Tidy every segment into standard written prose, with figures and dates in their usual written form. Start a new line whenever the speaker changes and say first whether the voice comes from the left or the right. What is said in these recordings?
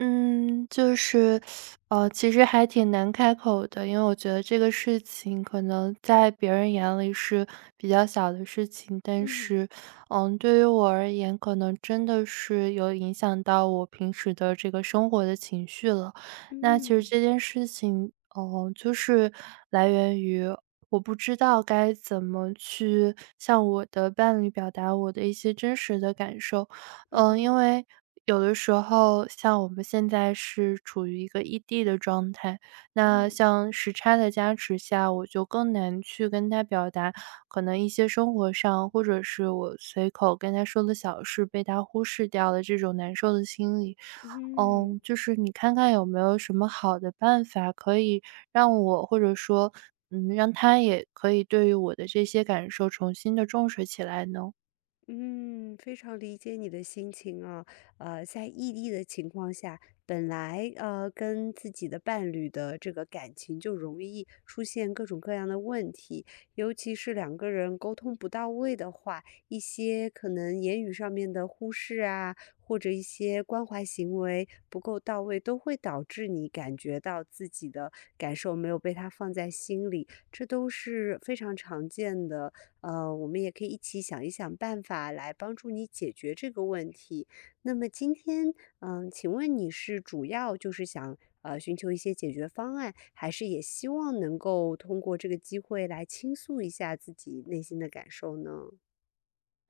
right: 嗯，就是，其实还挺难开口的，因为我觉得这个事情可能在别人眼里是比较小的事情，但
left: 嗯
right: 是，对于我而言，可能真的是有影响到我平时的这个生活的情绪了。那其实
left: 嗯
right: 这件事情，就是来源于我不知道该怎么去向我的伴侣表达我的一些真实的感受。
left: 嗯
right: 因为有的时候像我们现在是处于一个异地的状态，那
left: 嗯
right: 像时差的加持下，我就更难去跟他表达可能一些生活上，或者是我随口跟他说的小事被他忽视掉的这种难受的心理。
left: 嗯。
right: 就是你看看有没有什么好的办法可以让我，或者说，让他也可以对于我的这些感受重新的重视起来呢？
left: 嗯，非常理解你的心情啊。在异地的情况下，本来跟自己的伴侣的这个感情就容易出现各种各样的问题，尤其是两个人沟通不到位的话，一些可能言语上面的忽视啊，或者一些关怀行为不够到位，都会导致你感觉到自己的感受没有被他放在心里，这都是非常常见的。我们也可以一起想一想办法来帮助你解决这个问题。那么今天，嗯，请问你是主要就是想寻求一些解决方案，还是也希望能够通过这个机会来倾诉一下自己内心的感受呢？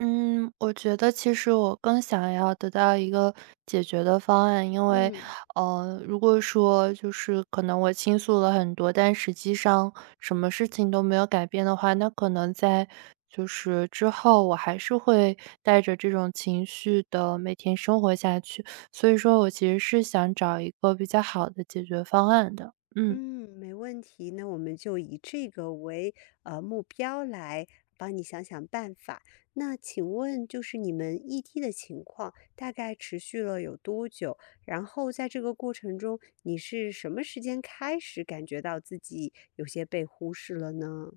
right: 嗯，我觉得其实我更想要得到一个解决的方案，因为，
left: 嗯。
right: 如果说就是可能我倾诉了很多，但实际上什么事情都没有改变的话，那可能在就是之后我还是会带着这种情绪的每天生活下去，所以说我其实是想找一个比较好的解决方案的，嗯。
left: 嗯，没问题。那我们就以这个为目标来帮你想想办法。那请问，就是你们异地的情况大概持续了有多久？然后在这个过程中，你是什么时间开始感觉到自己有些被忽视了呢？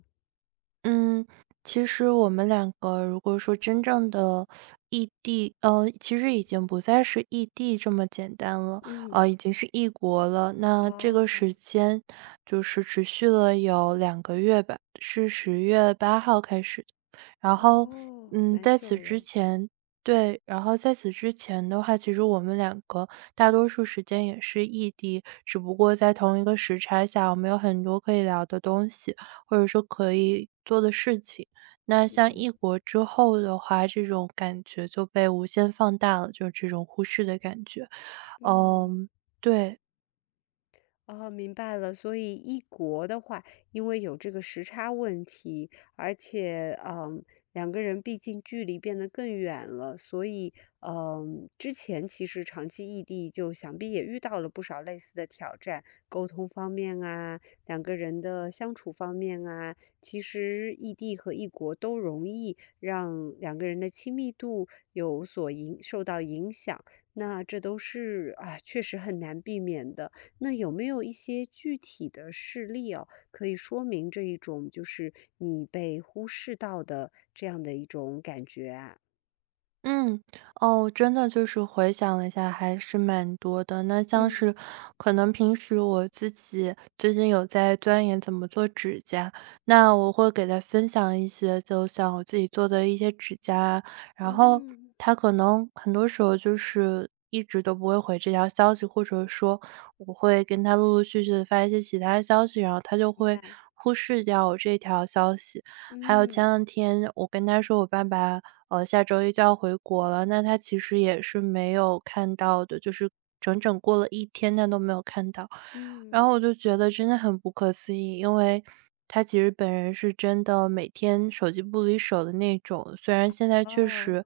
right: 嗯，其实我们两个如果说真正的异地，其实已经不再是异地这么简单了，
left: 嗯，
right: 已经是异国了。那这个
left: 哦，
right: 时间就是持续了有2个月吧，是10月8号开始的。然后，
left: 哦，蛮
right: 在此
left: 久
right: 之
left: 了。
right: 前，对，然后在此之前的话，其实我们两个大多数时间也是异地，只不过在同一个时差下，我们有很多可以聊的东西。或者说可以做的事情。那像异
left: 嗯
right: 国之后的话，这种感觉就被无限放大了，就是这种忽视的感觉。
left: 嗯。
right: 嗯，对。
left: 哦，明白了。所以异国的话，因为有这个时差问题，而且，嗯，两个人毕竟距离变得更远了，所以，嗯，之前其实长期异地，就想必也遇到了不少类似的挑战，沟通方面啊，两个人的相处方面啊，其实异地和异国都容易让两个人的亲密度有所影，受到影响。那这都是啊，确实很难避免的。那有没有一些具体的事例哦，可以说明这一种就是你被忽视到的这样的一种感觉啊？
right: 嗯，哦，真的就是回想了一下，还是蛮多的。那像
left: 嗯
right: 是可能平时我自己最近有在钻研怎么做指甲，那我会给他分享一些，就像我自己做的一些指甲啊，然后
left: 嗯，
right: 他可能很多时候就是一直都不会回这条消息，或者说我会跟他陆陆续续的发一些其他的消息，然后他就
left: 明
right: 会
left: 白，
right: 忽视掉我这条消息。还有前
left: 嗯
right: 两天我跟他说我爸爸下周一就要回国了，那他其实也是没有看到的，就是整整过了一天，他都没有看到。然
left: 嗯，
right: 后我就觉得真的很不可思议，因为他其实本人是真的每天手机不离手的那种，虽然现在确
left: 哦，
right: 实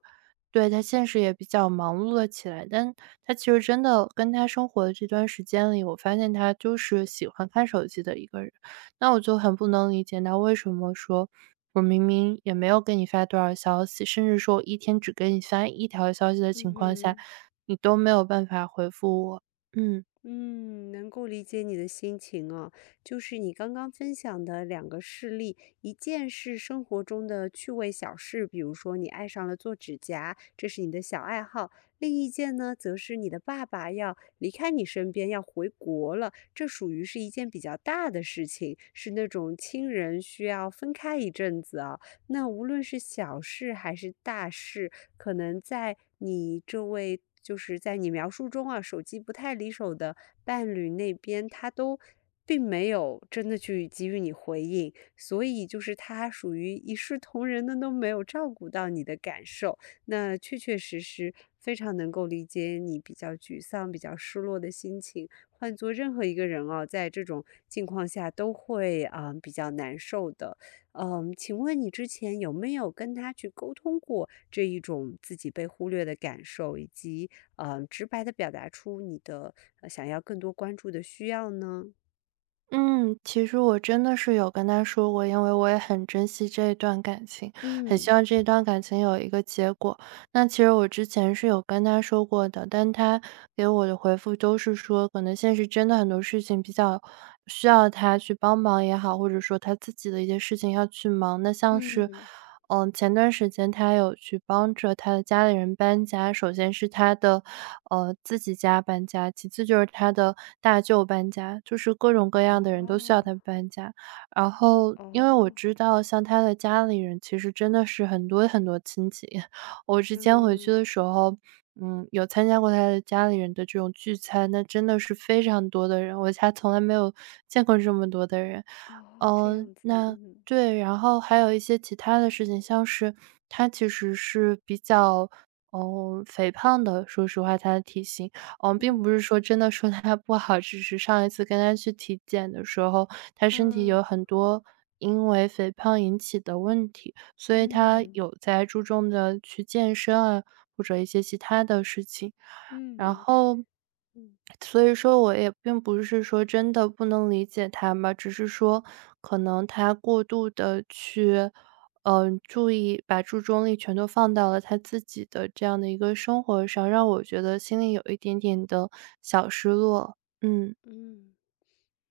right: 对他现实也比较忙碌了起来，但他其实真的跟他生活的这段时间里，我发现他就是喜欢看手机的一个人。那我就很不能理解，那为什么说我明明也没有给你发多少消息，甚至说我一天只给你发一条消息的
left: 嗯
right: 情况下，
left: 哼。
right: 你都没有办法回复我？嗯。
left: 嗯，能够理解你的心情哦，就是你刚刚分享的两个事例，一件是生活中的趣味小事，比如说你爱上了做指甲，这是你的小爱好；另一件呢，则是你的爸爸要离开你身边，要回国了，这属于是一件比较大的事情，是那种亲人需要分开一阵子啊。那无论是小事还是大事，可能在你这位就是在你描述中啊，手机不太离手的伴侣那边，他都并没有真的去给予你回应，所以就是他属于一视同仁的都没有照顾到你的感受，那确确实实非常能够理解你比较沮丧、比较失落的心情。换做任何一个人啊，在这种境况下都会啊、比较难受的。嗯，请问你之前有没有跟他去沟通过这一种自己被忽略的感受，以及直白的表达出你的想要更多关注的需要呢？
right: 嗯，其实我真的是有跟他说过，因为我也很珍惜这一段感情，很
left: 嗯
right: 希望这一段感情有一个结果。那其实我之前是有跟他说过的，但他给我的回复都是说，可能现实真的很多事情比较需要他去帮忙也好，或者说他自己的一些事情要去忙。那像是
left: 嗯，
right: 前段时间他有去帮着他的家里人搬家。首先是他的，自己家搬家，其次就是他的大舅搬家，就是各种各样的人都需要
left: 哦
right: 他搬家。然后因为我
left: 哦，
right: 知道像他的家里人其实真的是很多很多亲戚，我之前回去
left: 嗯
right: 的时候，有参加过他的家里人的这种聚餐，那真的是非常多的人，我家从来没有见过这么多的人。
left: 哦，这样子，
right: 那
left: 嗯
right: 对，然后还有一些其他的事情，像是他其实是比较，肥胖的，说实话他的体型，并
left: 嗯
right: 不是说真的说他不好，只是上一次跟他去体检的时候，他身体有
left: 啊
right: 很多因为肥胖引起的问题，所以他
left: 嗯
right: 有在注重的去健身啊，或者一些其他的事情。
left: 嗯，
right: 然
left: 明白，
right: 后
left: 嗯
right: 所以说我也并不是说真的不能理解他嘛，只是说可能他过度的去，注意把注重力全都放到了他自己的这样的一个生活上，让我觉得心里有一点点的小失落，嗯。
left: 嗯。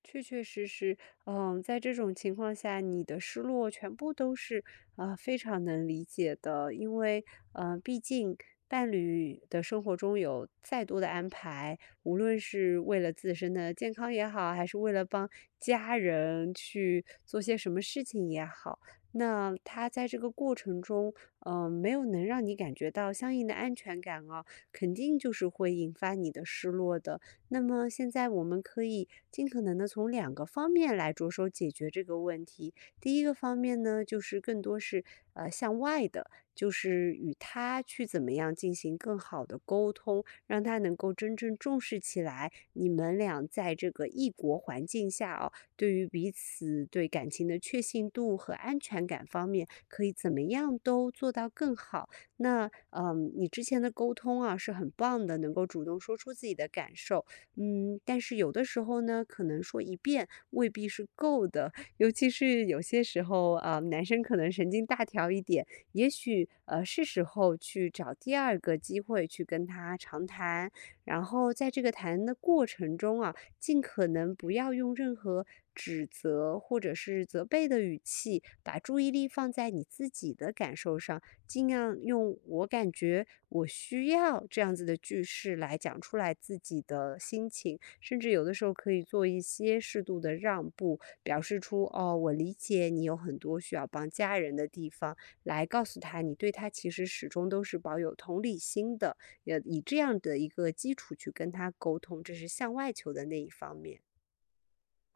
left: 确确实实，嗯，在这种情况下，你的失落全部都是啊、非常能理解的，因为毕竟伴侣的生活中有再多的安排，无论是为了自身的健康也好，还是为了帮家人去做些什么事情也好，那他在这个过程中，嗯、没有能让你感觉到相应的安全感啊，肯定就是会引发你的失落的。那么现在我们可以尽可能的从两个方面来着手解决这个问题。第一个方面呢，就是更多是向外的，就是与他去怎么样进行更好的沟通，让他能够真正重视起来你们俩在这个异国环境下哦，对于彼此对感情的确信度和安全感方面，可以怎么样都做到更好。那嗯，你之前的沟通啊是很棒的，能够主动说出自己的感受。嗯，但是有的时候呢，可能说一遍未必是够的，尤其是有些时候啊，男生可能神经大条一点，也许是时候去找第二个机会去跟他长谈，然后在这个谈的过程中啊，尽可能不要用任何指责或者是责备的语气，把注意力放在你自己的感受上，尽量用"我感觉""我需要"这样子的句式来讲出来自己的心情，甚至有的时候可以做一些适度的让步，表示出"哦，我理解你有很多需要帮家人的地方"，来告诉他你对他其实始终都是保有同理心的。要以这样的一个基础去跟他沟通，这是向外求的那一方面。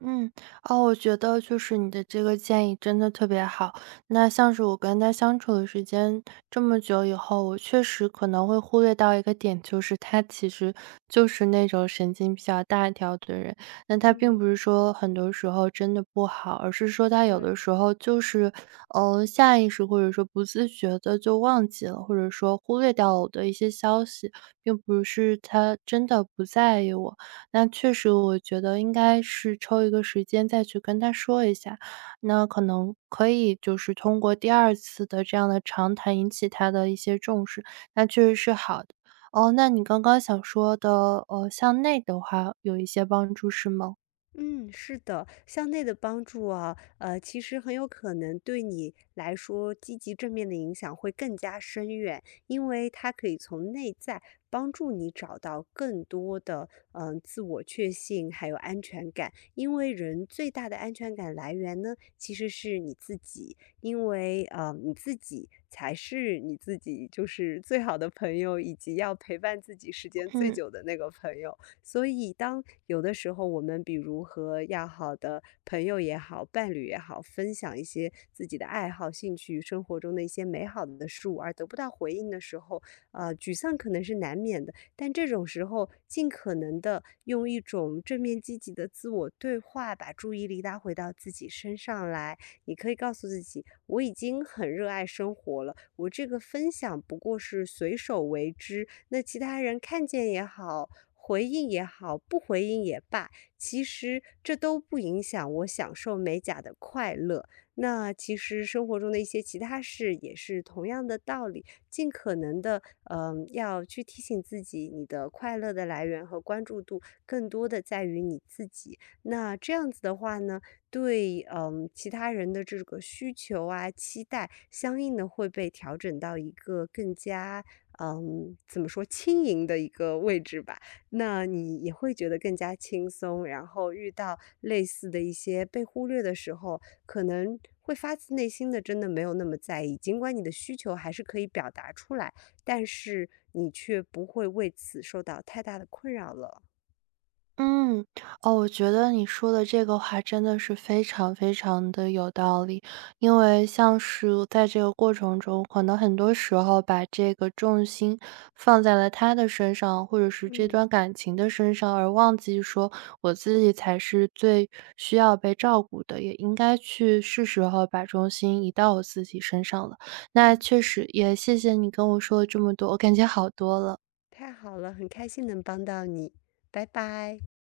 right: 嗯，哦，我觉得就是你的这个建议真的特别好。那像是我跟他相处的时间这么久以后，我确实可能会忽略到一个点，就是他其实就是那种神经比较大条的人。那他并
left: 嗯，
right: 不是说很多时候真的不好，而是说他有的
left: 对。
right: 时候就是，下意识或者说不自觉的就忘记了，或者说忽略掉了我的一些消息，并不是他真的不在意我。那确实我觉得应该是抽一个时间再去跟他说一下，那可能可以就是通过第二次的这样的长谈引起他的一些重视，那确实是好的。哦，那你刚刚想说的，向内的话有一些帮助是吗？
left: 嗯，是的，向内的帮助啊，其实很有可能对你来说，积极正面的影响会更加深远，因为它可以从内在帮助你找到更多的嗯、自我确信，还有安全感。因为人最大的安全感来源呢，其实是你自己，因为你自己才是你自己，就是最好的朋友，以及要陪伴自己时间最
right: 嗯。
left: 久的那个朋友。所以当有的时候我们比如和要好的朋友也好、伴侣也好，分享一些自己的爱好、兴趣、生活中的一些美好的事物，而得不到回应的时候，沮丧可能是难免的。但这种时候，尽可能的用一种正面积极的自我对话，把注意力拉回到自己身上来。你可以告诉自己，我已经很热爱生活了，我这个分享不过是随手为之，那其他人看见也好，回应也好，不回应也罢，其实这都不影响我享受美甲的快乐。那其实生活中的一些其他事也是同样的道理，尽可能的，嗯、要去提醒自己，你的快乐的来源和关注度更多的在于你自己。那这样子的话呢，对，嗯、其他人的这个需求啊、期待，相应的会被调整到一个更加，嗯、怎么说，轻盈的一个位置吧。那你也会觉得更加轻松，然后遇到类似的一些被忽略的时候，可能会发自内心的真的没有那么在意，尽管你的需求还是可以表达出来，但是你却不会为此受到太大的困扰了。
right: 嗯，哦，我觉得你说的这个话真的是非常非常的有道理。因为像是在这个过程中，可能很多时候把这个重心放在了他的身上，或者是这
left: 嗯，
right: 段感情的身上，而忘记说我自己才是最需要被照顾的，也应该去是时候把重心移到我自己身上了。
left: 嗯。
right: 那确实也谢谢你跟我说了这么多，我感觉好多了。
left: 太好了，很开心能帮到你，拜拜。